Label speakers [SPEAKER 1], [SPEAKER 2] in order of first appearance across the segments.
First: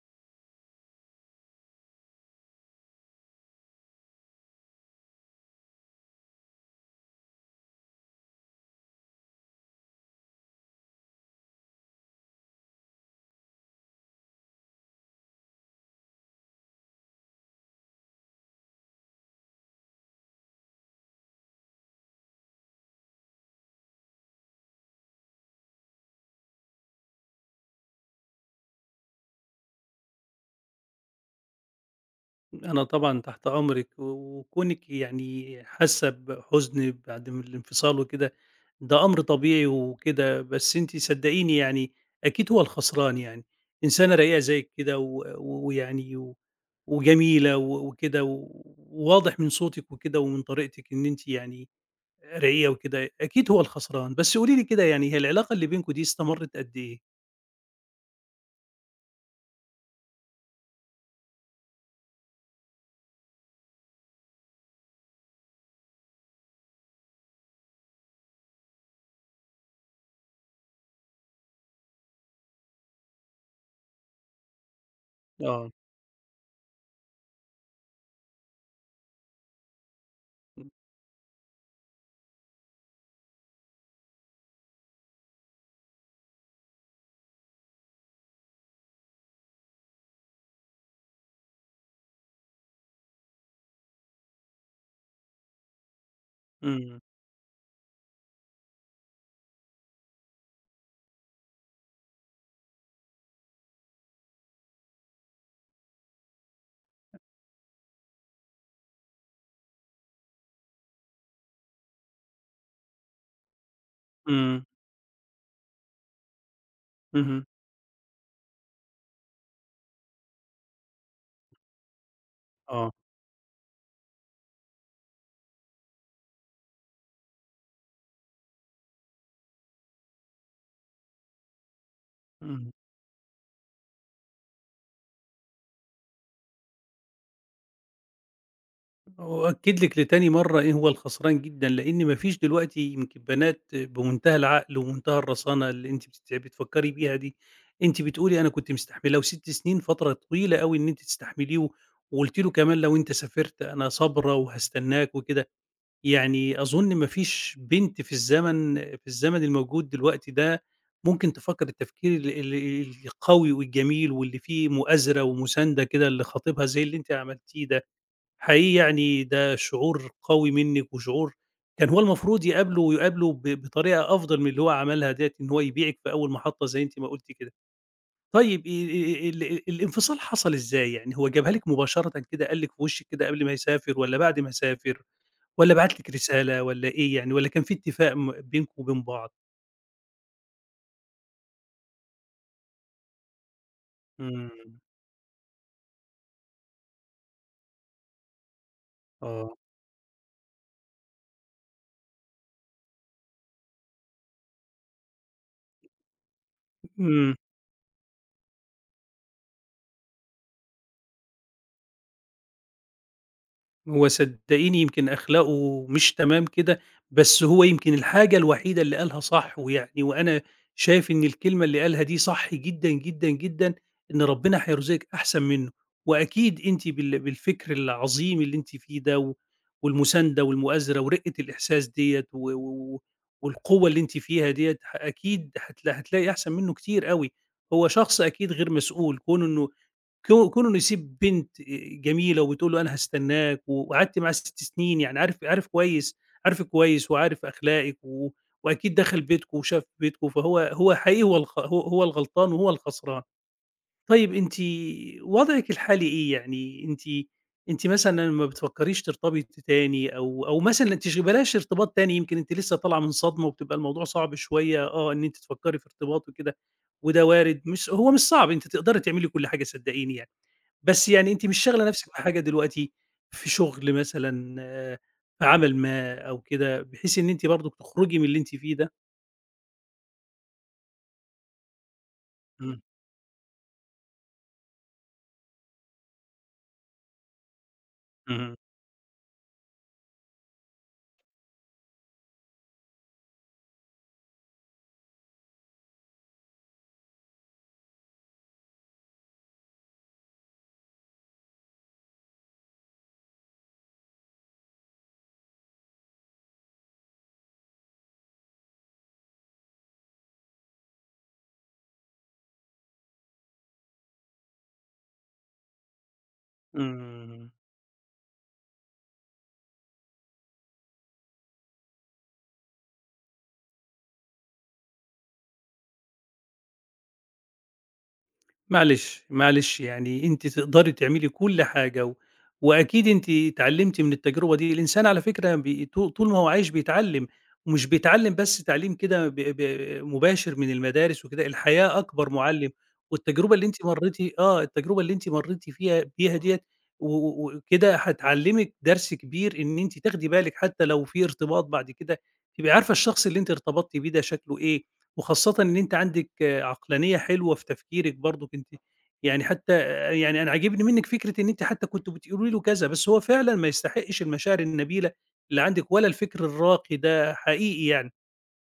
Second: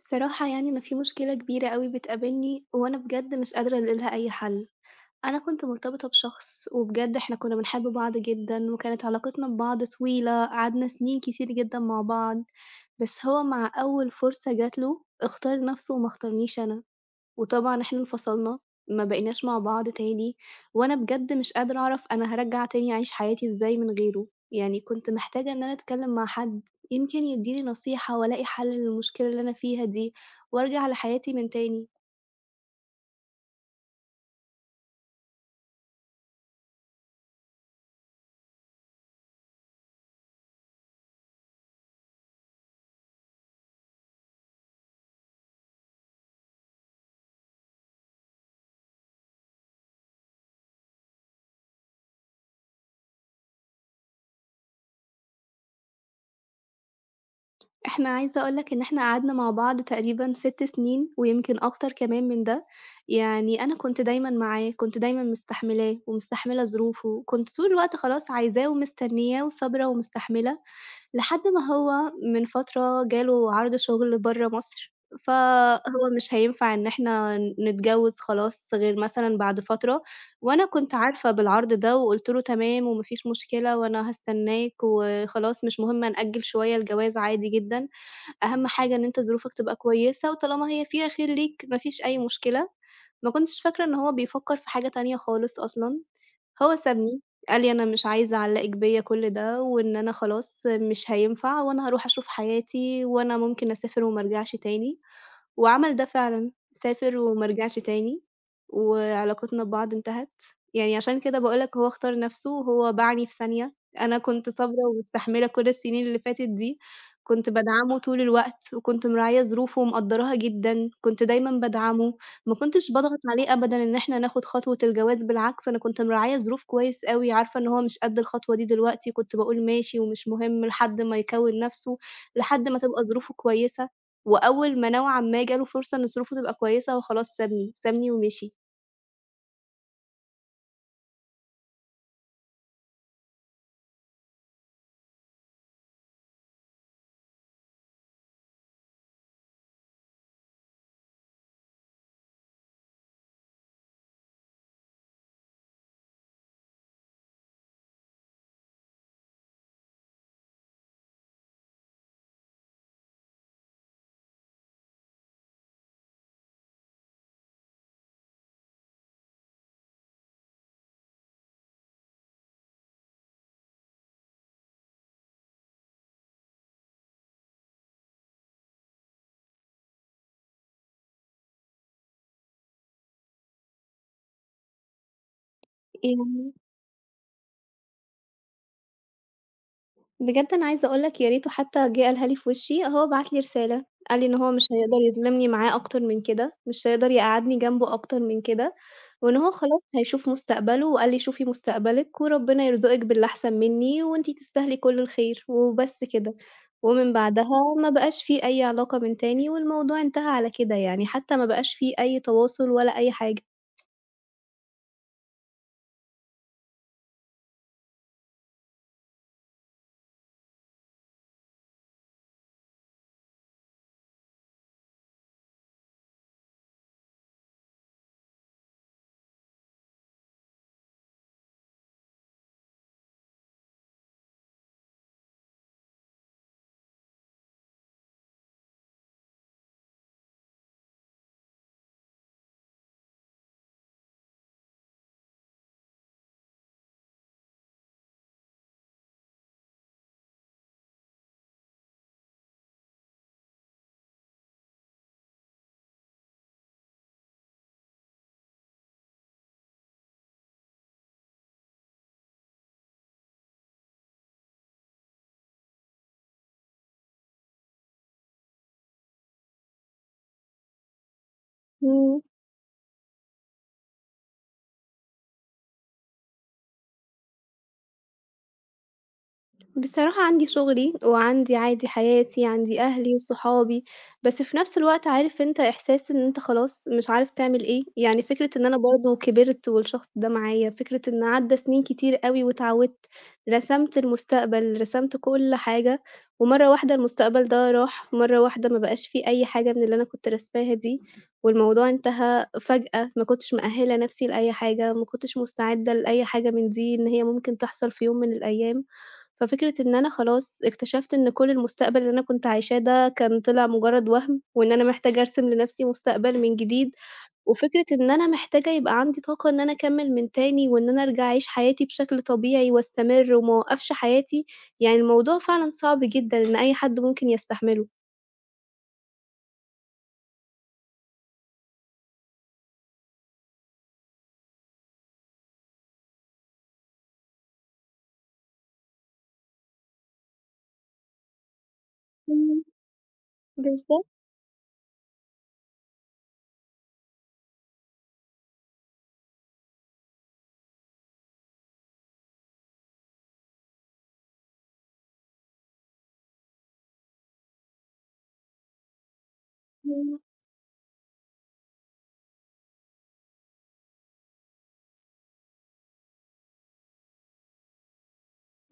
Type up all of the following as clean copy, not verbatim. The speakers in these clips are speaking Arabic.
[SPEAKER 1] الصراحة يعني أنا في مشكلة كبيرة أوي بتقابلني وأنا بجد مش قادرة ألاقي لها أي حل، أنا كنت مرتبطة بشخص وبجد إحنا كنا بنحب بعض جدًا وكانت علاقتنا ببعض طويلة، قعدنا سنين كتير جدًا مع بعض، بس هو مع أول فرصة جات له اختار نفسه وما اختارنيش أنا. وطبعًا إحنا انفصلنا، ما بقيناش مع بعض تاني، وأنا بجد مش قادرة أعرف أنا هارجّع تاني أعيش حياتي إزاي من غيره، يعني كنت محتاجة إن أنا أتكلّم مع حد يمكن يدّيني نصيحة وألاقي حل للمشكلة اللي أنا فيها دي، وأرجع لحياتي من تاني.
[SPEAKER 2] أنا طبعًا تحت أمرِك، وكونِك يعني حاسة بحزن بعد م الانفصال وكده، ده أمر طبيعي وكده، بس أنتِ صدقيني يعني أكيد هو الخسران يعني، إنسانة رقيقة زيِّك كده و و- ويعني و وجميلة وكده، وواضح من صوتِك وكده ومن طريقتِك إن أنتِ يعني رقيقة وكده، أكيد هو الخسران. بس قولي لي كده يعني هي العلاقة اللي بينكم دي استمرت قد إيه؟
[SPEAKER 1] إحنا عايزة أقول لك إن إحنا قعدنا مع بعض تقريبًا 6 سنين ويمكن أكتر كمان من ده، يعني أنا كنت دايمًا معاه، كنت دايمًا مستحملاه ومستحملة ظروفه، كنت طول الوقت خلاص عايزاه ومستنياه وصابرة ومستحملة. لحد ما هو من فترة جاله عرض شغل برّه مصر،
[SPEAKER 2] آه.
[SPEAKER 1] فهو مش هينفع إن إحنا نتجوّز خلاص غير مثلًا بعد فترة، وأنا
[SPEAKER 2] إمم.
[SPEAKER 1] كنت عارفة بالعرض ده وقُلت له: "تمام وما فيش مشكلة وأنا هاستناك وخلاص مش مهم هنأجّل شوية الجواز عادي جدًا، أهم حاجة إن أنت ظروفك تبقى كويسة وطالما هي فيها خير ليك ما فيش أي مشكلة." ما كنتش فاكرة إن هو بيفكّر في حاجة تانية خالص أصلًا. هو
[SPEAKER 2] إمم.
[SPEAKER 1] سابني، قال لي: "أنا مش عايز أعلّقِك بيّا كل ده، وإن أنا خلاص مش هينفع وأنا هاروح أشوف حياتي وأنا ممكن أسافر وما أرجعش تاني." وعمل ده فعلًا، سافر وما رجعش تاني، وعلاقتنا ببعض انتهت، يعني عشان كده باقول لك هو اختار نَفْسه، هو باعني في ثانية، أنا كنت
[SPEAKER 2] اهم.
[SPEAKER 1] صابرة ومستحملة كل السنين اللي فاتت دي،
[SPEAKER 2] اهم.
[SPEAKER 1] كنت بادعمه طول الوقت، وكنت مراعية ظروفه ومقدّراها جدًا، كنت دايمًا بادعمه، ما
[SPEAKER 2] آه.
[SPEAKER 1] كنتش باضغط عليه أبدًا إن إحنا ناخد خطوة الجواز، بالعكس أنا كنت مراعية ظروف كويس أوي، عارفة إن هو مش قد الخطوة دي دلوقتي، كنت باقول ماشي ومش مهم لحد ما يكوّن نَفْسه، لحد
[SPEAKER 2] إمم.
[SPEAKER 1] ما تبقى ظروفه كويسة. وأول ما نوعًا ما جه له فرصة إن ظروفه تبقى كويسة، هو خلاص سابني، سابني ومشي.
[SPEAKER 2] وأؤكد لِك لتاني مرّة إيه هو الخسران جدًا، لإن ما فيش دلوقتي يمكن بنات بمنتهى العقل ومنتهى الرَّزانة اللي أنتِ بتفكّري بيها دي، أنتِ بتقولي أنا كنت مستحملاه و6 سنين فترة طويلة أوي إن أنتِ تستحمليه وقُلتِ له كمان لو أنت سافرت أنا صابرة وهاستناك وكده، يعني أظن ما فيش بنت في الزمن الموجود دلوقتي ده ممكن تفكّر التفكير ال ال القوي والجميل واللي فيه مؤازرة ومُسانده كده لخطيبها زي اللي أنتِ عملتيه ده. حقيقي يعني ده شعور قوي منِّك وشعور كان هو المفروض يقابله ويقابله بطريقة أفضل من اللي هو عملها ديّة، إن هو يبيعِك في أول محطة زي أنتِ ما قُلتِ كده. طيب ال ال الانفصال حصل إزاي؟ يعني هو جابها لِك مباشرةً كده قال لِك في وشِّك كده قبل ما يسافر والّا بعد ما يسافر والّا بعت لِك
[SPEAKER 1] يعني
[SPEAKER 2] رسالة والّا إيه يعني والّا كان في اتفاق م بينكم وبين بعض؟
[SPEAKER 1] بجد أنا عايزة أقول لك يا ريته حتى جه قالها لي في وشي، هو بعت لي رسالة، قال لي إن
[SPEAKER 2] إمم،
[SPEAKER 1] هو مش هيقدر يظلمني معاه أكتر من كده، مش هيقدر يقعّدني جنبه أكتر من كده، وإن هو
[SPEAKER 2] آه.
[SPEAKER 1] خلاص هيشوف مستقبله، وقال لي شوفي مستقبلِك وربنا يرزقِك باللي أحسن مني، وأنتِ تستاهلي كل الخير، وبس كده. ومن
[SPEAKER 2] إمم.
[SPEAKER 1] بعدها ما بقاش في أي علاقة من تاني، والموضوع انتهى على كده يعني، حتى ما بقاش في أي تواصل ولا أي حاجة.
[SPEAKER 2] هو صدقيني يمكن أخلاقه مش تمام كده، بس هو يمكن الحاجة الوحيدة اللي قالها صح، ويعني وأنا شايف إن الكلمة اللي قالها دي صح جدًا، جدًا، جدًا، إن ربنا هيرزقِك أحسن منه، وأكيد أنتِ بالفكر العظيم اللي أنتِ فيه ده والمساندة والمؤازرة ورقة الإحساس ديّة و- والقوة اللي أنتِ فيها ديّة أكيد هتلاقي أحسن منه كتير أوي، هو شخص أكيد غير مسؤول، كونه إنه يسيب بنت جميلة وبتقول له أنا هاستناك وقعدت معاها 6 سنين، يعني عارف كويس عارفِك كويس وعارف أخلاقِك وأكيد دخل بيتكم وشاف بيتكم، فهو حقيقي هو الغلطان وهو الخسران. طيب أنتِ وضعِك الحالي إيه؟ يعني أنتِ مثلًا ما بتفكّريش ترتبطي تاني أو مثلًا بلاش ارتباط تاني، يمكن أنتِ لسه طالعة من صدمة وبتبقى الموضوع صعب شوية آه، إن أنتِ تفكّري في ارتباط وكده وده وارد، مش صعب، أنتِ تقدري تعملي كل حاجة صدقيني يعني. بس يعني أنتِ مش شاغلة نفسِك
[SPEAKER 1] إمم.
[SPEAKER 2] بحاجة دلوقتي، في شغل مثلًا، آه، في عمل ما أو كده، بحيث إن أنتِ برضه تخرجي من اللي أنتِ فيه ده؟
[SPEAKER 1] بصراحة عندي شغلي، وعندي عادي حياتي،
[SPEAKER 2] إمم،
[SPEAKER 1] عندي أهلي وصحابي، بس في نفس الوقت عارف أنت إحساس إن أنت خلاص مش عارف تعمل إيه، يعني فكرة
[SPEAKER 2] اهم،
[SPEAKER 1] إن أنا برضه كبرت والشخص ده معايا، فكرة إن عدّى سنين كتير أوي واتعودت، رسمت المستقبل، رسمت كل حاجة، ومرّة واحدة المستقبل ده راح، مرّة واحدة ما بقاش في أي حاجة من اللي أنا كنت راسماها دي، والموضوع انتهى فجأة، ما كنتش مأهلة نفسي لأي حاجة، ما كنتش مستعدة لأي حاجة من دي، إن هي ممكن تحصل في يوم من الأيام. ففكرة إن أنا خلاص اكتشفت إن كل المستقبل اللي أنا كنت عايشاه ده كان طلع مجرد وهم، وإن أنا محتاجة أرسم لنفسي مستقبل من جديد،
[SPEAKER 2] إمم.
[SPEAKER 1] وفكرة إن أنا محتاجة يبقى عندي طاقة إن أنا أكمّل من تاني، وإن أنا أرجع أعيش حياتي بشكل طبيعي واستمر وما أوقّفش حياتي، يعني الموضوع فعلًا صعب جدًا إن أي حد ممكن يستحمله.
[SPEAKER 2] معلش، معلش يعني أنتِ تقدري تعملي كل حاجة، وأكيد أنتِ اتعلمتِ من التجربة دي، الإنسان على فكرة بي طو طول ما هو عايش بيتعلم، ومش بيتعلم بس تعليم كده ب ب مباشر من المدارس وكده، الحياة أكبر
[SPEAKER 1] إمم،
[SPEAKER 2] معلم، والتجربة اللي أنتِ
[SPEAKER 1] بالضبط.
[SPEAKER 2] مريتِ آه، التجربة اللي أنتِ مريتِ بيها ديّة و و وكده هتعلمِك درس كبير إن أنتِ تاخدي بالِك حتى لو في ارتباط بعد كده، تبقي عارفة الشخص اللي أنتِ ارتبطتِ بيه ده شكله إيه، وخاصةً إن أنتِ عندِك عقلانية حلوة في تفكيرِك برضه، كنتِ يعني حتى يعني أنا عاجبني منِّك فكرة إن أنتِ حتى كنتِ بتقولي له كذا، بس هو فعلًا ما يستحقش المشاعر النبيلة اللي عندِك ولا الفكر الراقي ده حقيقي يعني.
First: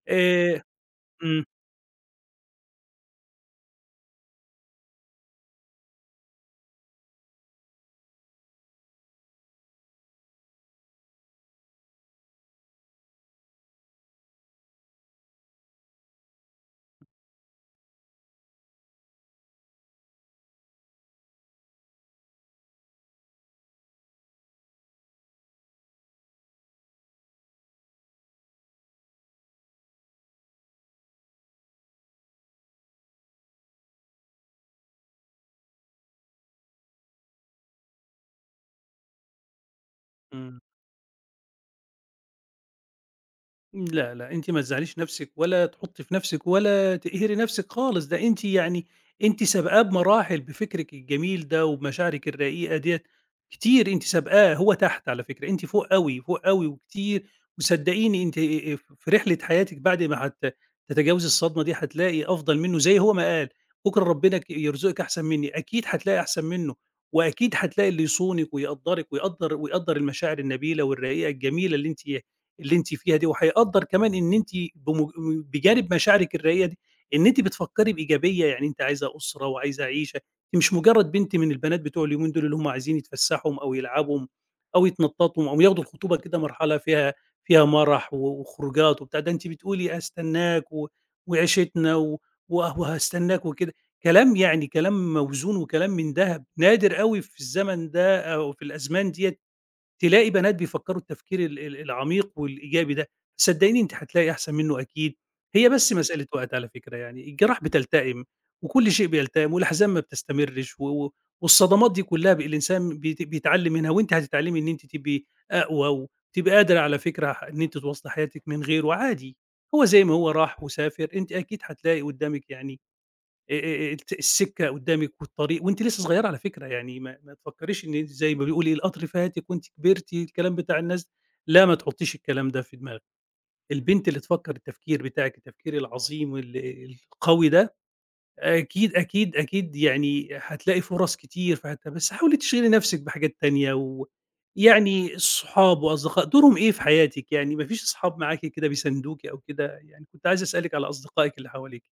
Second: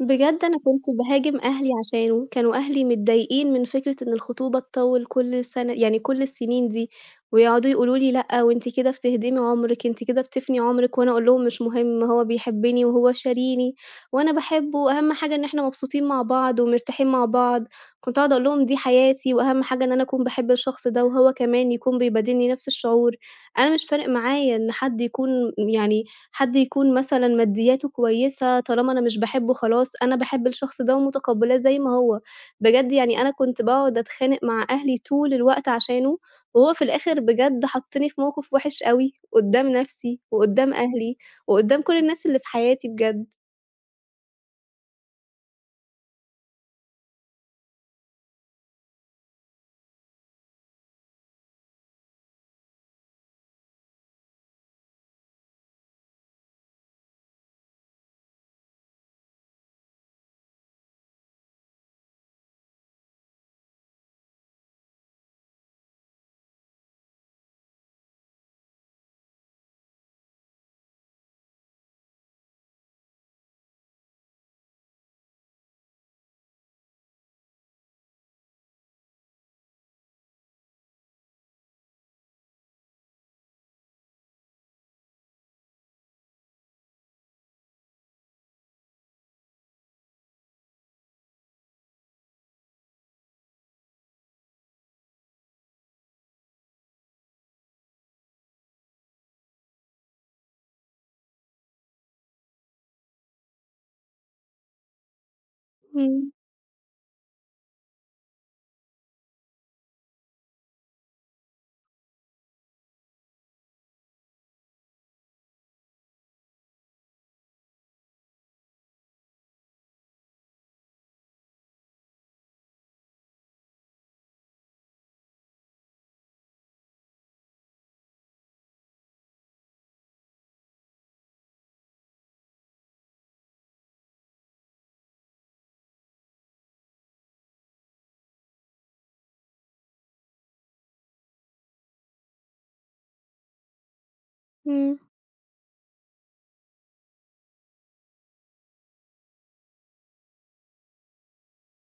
[SPEAKER 1] بجد أنا
[SPEAKER 2] آآ
[SPEAKER 1] كنت باهاجم
[SPEAKER 2] إمم،
[SPEAKER 1] أهلي عشانه، كانوا أهلي متضايقين من فكرة إن الخطوبة تطوِّل كل السنة يعني كل السنين دي، ويقعدوا يقولوا لي: "لأ، وأنتِ كده بتهدمي عُمرِك، أنتِ كده بتفني عُمرِك." وأنا أقول لهم: "مش مهم، هو بيحبني وهو شاريني وأنا باحبه، أهم حاجة إن إحنا مبسوطين مع بعض ومرتاحين مع بعض." كنت أقعد أقول لهم: "دي حياتي وأهم حاجة إن أنا أكون باحب الشخص ده وهو كمان يكون بيبادلني نفس الشعور." أنا مش فارق معايا إن حد يكون يعني حد يكون مثلًا مادياته كويسة، طالما أنا مش باحبه خلاص، أنا باحب الشخص ده ومتقبّلاه زي ما هو. بجد يعني أنا كنت باقعد أتخانق مع أهلي طول الوقت عشانه، وهو في الآخر بجد حطّني في موقف وِحِش أوي قُدّام نَفْسي
[SPEAKER 2] إمم.
[SPEAKER 1] وقُدّام أهلي وقُدّام كل الناس اللي في حياتي بجد.
[SPEAKER 2] لا، لأ، أنتِ ما تزعّليش نَفْسِك ولا تحُطّي في نَفْسِك ولا تقهري نَفْسِك خالص، ده أنتِ يعني أنتِ سابقاه بمراحل بفكرِك الجميل ده وبمشاعرِك الرقيقة ديّة كتير، أنتِ سابقاه، هو تحت على فكرة، أنتِ فوق أوي، فوق أوي وكتير وصدّقيني أنتِ في رحلة حياتِك بعد ما تتجاوزي الصدمة دي هتلاقي أفضل منّه زي هو ما قال، بُكرة ربنا يرزقِك أحسن منّي، أكيد هتلاقي أحسن منّه وأكيد هتلاقي اللي يصونِك ويقدّرِك ويقدّر المشاعر النبيلة والرقيقة الجميلة اللي أنتِ فيها دي، وهيقدّر كمان إن أنتِ بم بجانب مشاعرِك الرقيقة دي، إن أنتِ بتفكّري بإيجابية، يعني أنتِ عايزة أسرة وعايزة عيشة، أنتِ مش مجرّد بنت من البنات بتوع اليومين دول اللي هُم عايزين يتفسّحوا أو يلعبوا أو يتنطّطوا أو ياخدوا الخطوبة كده مرحلة فيها مرح وخروجات وبتاع، ده أنتِ بتقولي هاستناك وعيشتنا و وه وهاستناك وكده، كلام يعني كلام موزون وكلام من دهب، نادر أوي في الزمن ده أو في الأزمان ديّة تلاقي بنات بيفكّروا التفكير ال ال العميق والإيجابي ده، صدّقيني أنتِ هتلاقي أحسن منّه أكيد، هي بس مسألة
[SPEAKER 1] إمم،
[SPEAKER 2] وقت على فكرة يعني، الجراح بتلتئم وكل شيء بيلتئم والأحزان ما بتستمرش و و والصدمات دي كلّها الإنسان بيتعلّم منها وأنتِ هتتعلّمي إن أنتِ تبقي أقوى وتبقي قادرة على فكرة إن أنتِ تواصلي حياتِك من غيره عادي، هو زي ما هو راح وسافر، أنتِ أكيد هتلاقي قُدّامِك يعني الت السكة قدامِك والطريق وأنتِ لسه صغيرة على فكرة، يعني ما تفكريش إن أنتِ زي ما بيقول إيه القطر فاتِك وأنتِ كبرتِ الكلام بتاع الناس، لا ما تحطيش الكلام ده في دماغِك، البنت اللي تفكر التفكير بتاعِك التفكير العظيم القوي ده، أكيد، أكيد، أكيد يعني هتلاقي فرص كتير بس حاولي تشغلي نفسِك بحاجات تانية
[SPEAKER 1] إمم.
[SPEAKER 2] يعني الصحاب وأصدقاء دورهم إيه في حياتِك؟ يعني ما فيش أصحاب معاكِ كده بيساندوكِ أو كده؟ يعني كنت عايز أسألِك على أصدقائِك اللي حواليكِ.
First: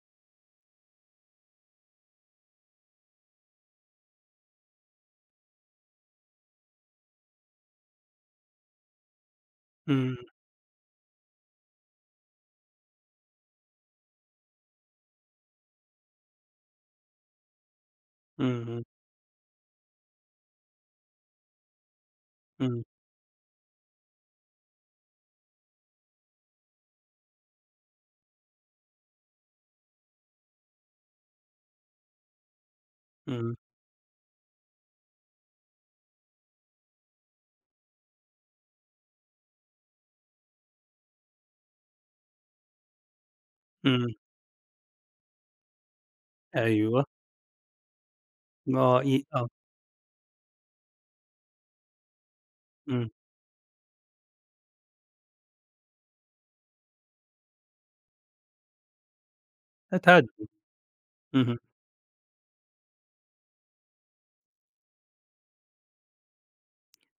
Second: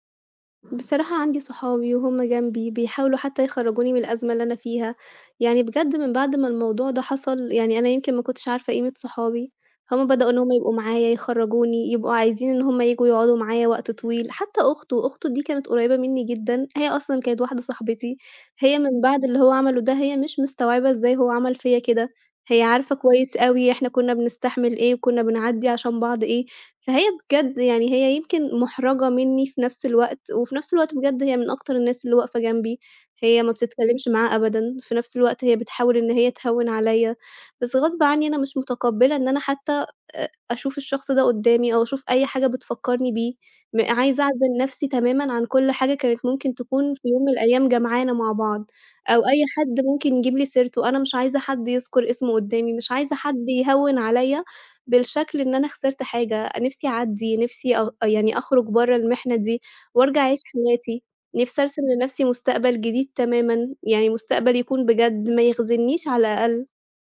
[SPEAKER 1] بصراحة عندي صحابي وهُم جنبي، بيحاولوا حتى يخرّجوني من الأزمة اللي أنا فيها، يعني بجد من بعد ما الموضوع ده حصل، يعني أنا يمكن ما كنتش عارفة قيمة صحابي، هُم
[SPEAKER 2] إمم،
[SPEAKER 1] بدأوا إن هُم يبقوا معايا، يخرّجوني، يبقوا عايزين إن هُم ييجوا يقعدوا معايا وقت طويل، حتى أخته، أخته دي كانت قريبة مني جدًا، هي أصلًا كانت واحدة صاحبتي، هي
[SPEAKER 2] إمم،
[SPEAKER 1] من بعد اللي هو عمله ده هي مش مستوعبة إزاي هو عمل فيّا كده، هي
[SPEAKER 2] إمم،
[SPEAKER 1] عارفة كويس أوي إحنا كنا بنستحمل إيه وكنا بنعدّي عشان بعض إيه. فهي بجد يعني هي يمكن مُحرَجة منّي في نفس الوقت، وفي نفس الوقت بجد هي من أكتر الناس اللي واقفة جنبي، هي ما
[SPEAKER 2] إمم.
[SPEAKER 1] بتتكلّمش معاه أبدًا، في نفس الوقت هي بتحاول إن هي تهوّن عليّا، بس غصب عنّي أنا مش متقبّلة إن أنا حتّى أشوف الشخص ده قُدّامي أو أشوف أي حاجة بتفكّرني بيه، م
[SPEAKER 2] إمم،
[SPEAKER 1] عايزة أعزل نفسي تمامًا عن كل حاجة كانت ممكن تكون
[SPEAKER 2] أيوه،
[SPEAKER 1] في يوم من الأيام جمعانا مع بعض،
[SPEAKER 2] ما هو
[SPEAKER 1] أو أي
[SPEAKER 2] آه،
[SPEAKER 1] حد ممكن يجيب لي سيرته، أنا مش عايزة حد يذكُر اسمه قُدّامي، مش
[SPEAKER 2] إمم،
[SPEAKER 1] عايزة حد يهوّن عليّا بالشكل إن أنا خسرت حاجة، نِفْسي أعدّي، نِفْسي أ يعني أخرج برّه المِحنة دي وأرجع أعيش
[SPEAKER 2] هتهدّي،
[SPEAKER 1] حياتي،
[SPEAKER 2] اهم.
[SPEAKER 1] نِفْسي أرسم لنَفْسي مستقبل جديد تمامًا، يعني مستقبل يكون بجد ما يخذلنيش على الأقل.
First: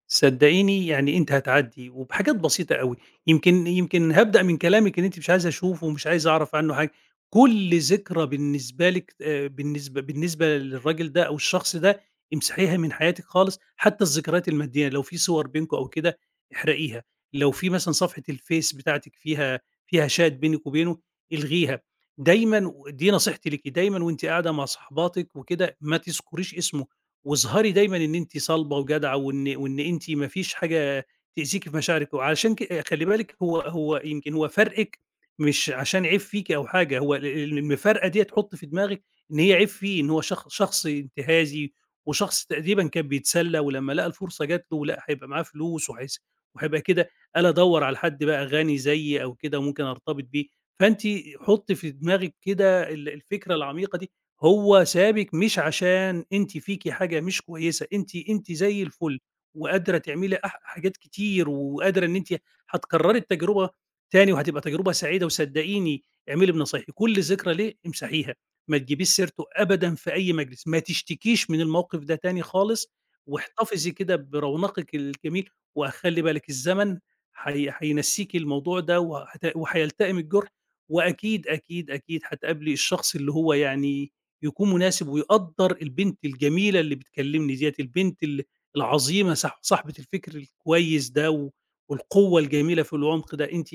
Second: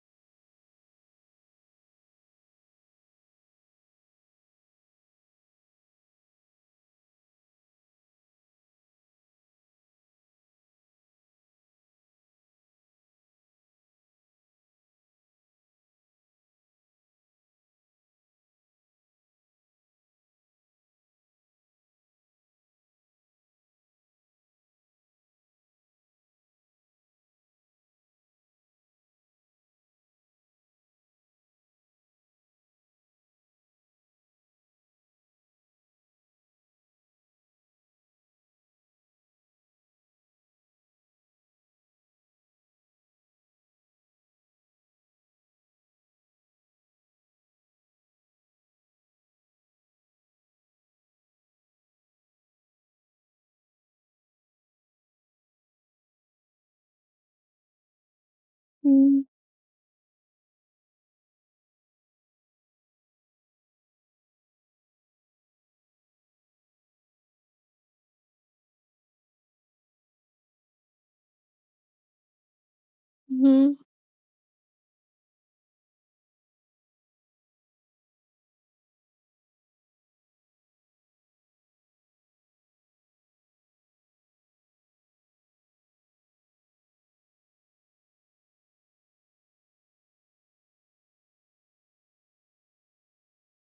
[SPEAKER 2] صدقيني يعني أنتِ هتعدّي، وبحاجات بسيطة أوي، يمكن هابدأ من كلامِك إن أنتِ مش عايزة أشوفه ومش عايزة أعرف عنه حاجة، كل ذكرى بالنسبة لِك بالنسبة للراجل ده أو الشخص ده امسحيها من حياتِك خالص، حتى الذكريات المادية لو في صور بينكم أو كده احرقيها، لو في مثلًا صفحة الفيس بتاعتِك فيها chat بينِك وبينه الغيها، دايمًا ودي نصيحتي ليكِ، دايمًا وأنتِ قاعدة مع صاحباتِك وكده ما تذكريش اسمه. واظهري دايمًا إن أنتِ صلبة وجدعة وإن أنتِ ما فيش حاجة تأذيكِ في مشاعرِك، وعلشان خلّي بالِك هو يمكن هو فرقِك مش عشان عيب فيكِ أو حاجة، هو ال المفارقة ديّة حُطّي في دماغِك إن هي عيب فيه، إن هو شخص انتهازي وشخص تقريبًا كان بيتسلّى ولمّا لقى الفرصة جات له لأ هيبقى معاه فلوس وهيبقى كده، قال أدوّر على حد بقى غني زيي أو كده ممكن أرتبط بيه، فأنتِ حُطّي في دماغِك كده الفكرة العميقة دي. هو سابِك مش عشان أنتِ فيكِ حاجة مش كويسة، أنتِ زي الفل
[SPEAKER 1] إمم،
[SPEAKER 2] وقادرة تعملي حاجات كتير وقادرة إن أنتِ هتكرّري التجربة تاني وهتبقى تجربة سعيدة وصدّقيني اعملي بنصايحي، كل ذكرى ليه امسحيها، ما تجيبيش سيرته أبدًا في أي مجلس، ما تشتكيش من الموقف ده تاني خالص
[SPEAKER 1] اهم،
[SPEAKER 2] واحتفظي كده برونقِك الجميل وخلّي بالِك الزمن هينسّيكِ الموضوع ده وهيلتئم الجرح وأكيد، أكيد، أكيد هتقابلي الشخص اللي هو يعني يكون مناسب ويقدّر البنت الجميلة اللي بتكلمني ديّة، البنت العظيمة صاحبة الفكر الكويس ده والقوة الجميلة في العمق ده،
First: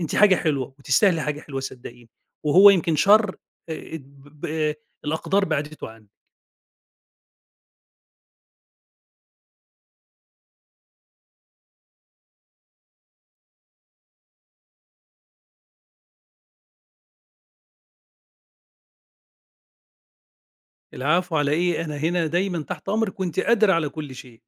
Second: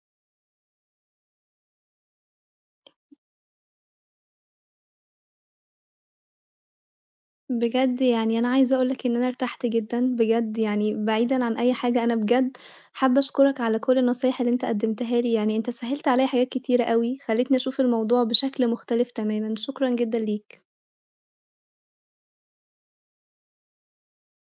[SPEAKER 2] أنتِ حاجة حلوة وتستاهلي حاجة حلوة صدقيني، وهو يمكن شر ب ب آه، الأقدار بعدته عنِّك.
[SPEAKER 1] بجد يعني أنا عايزة أقول لك إن أنا ارتحت جدًا بجد يعني بعيدًا عن أي حاجة، أنا بجد حابة أشكرك على كل النصايح اللي أنت قدّمتها لي، يعني أنت سهّلت عليّا حاجات كتيرة أوي، خلّيتني أشوف الموضوع بشكل مختلف تمامًا، شكرًا جدًا ليك.
[SPEAKER 2] العفو على إيه، أنا هنا دايمًا تحت أمرِك وأنتِ قادرة على كل شيء.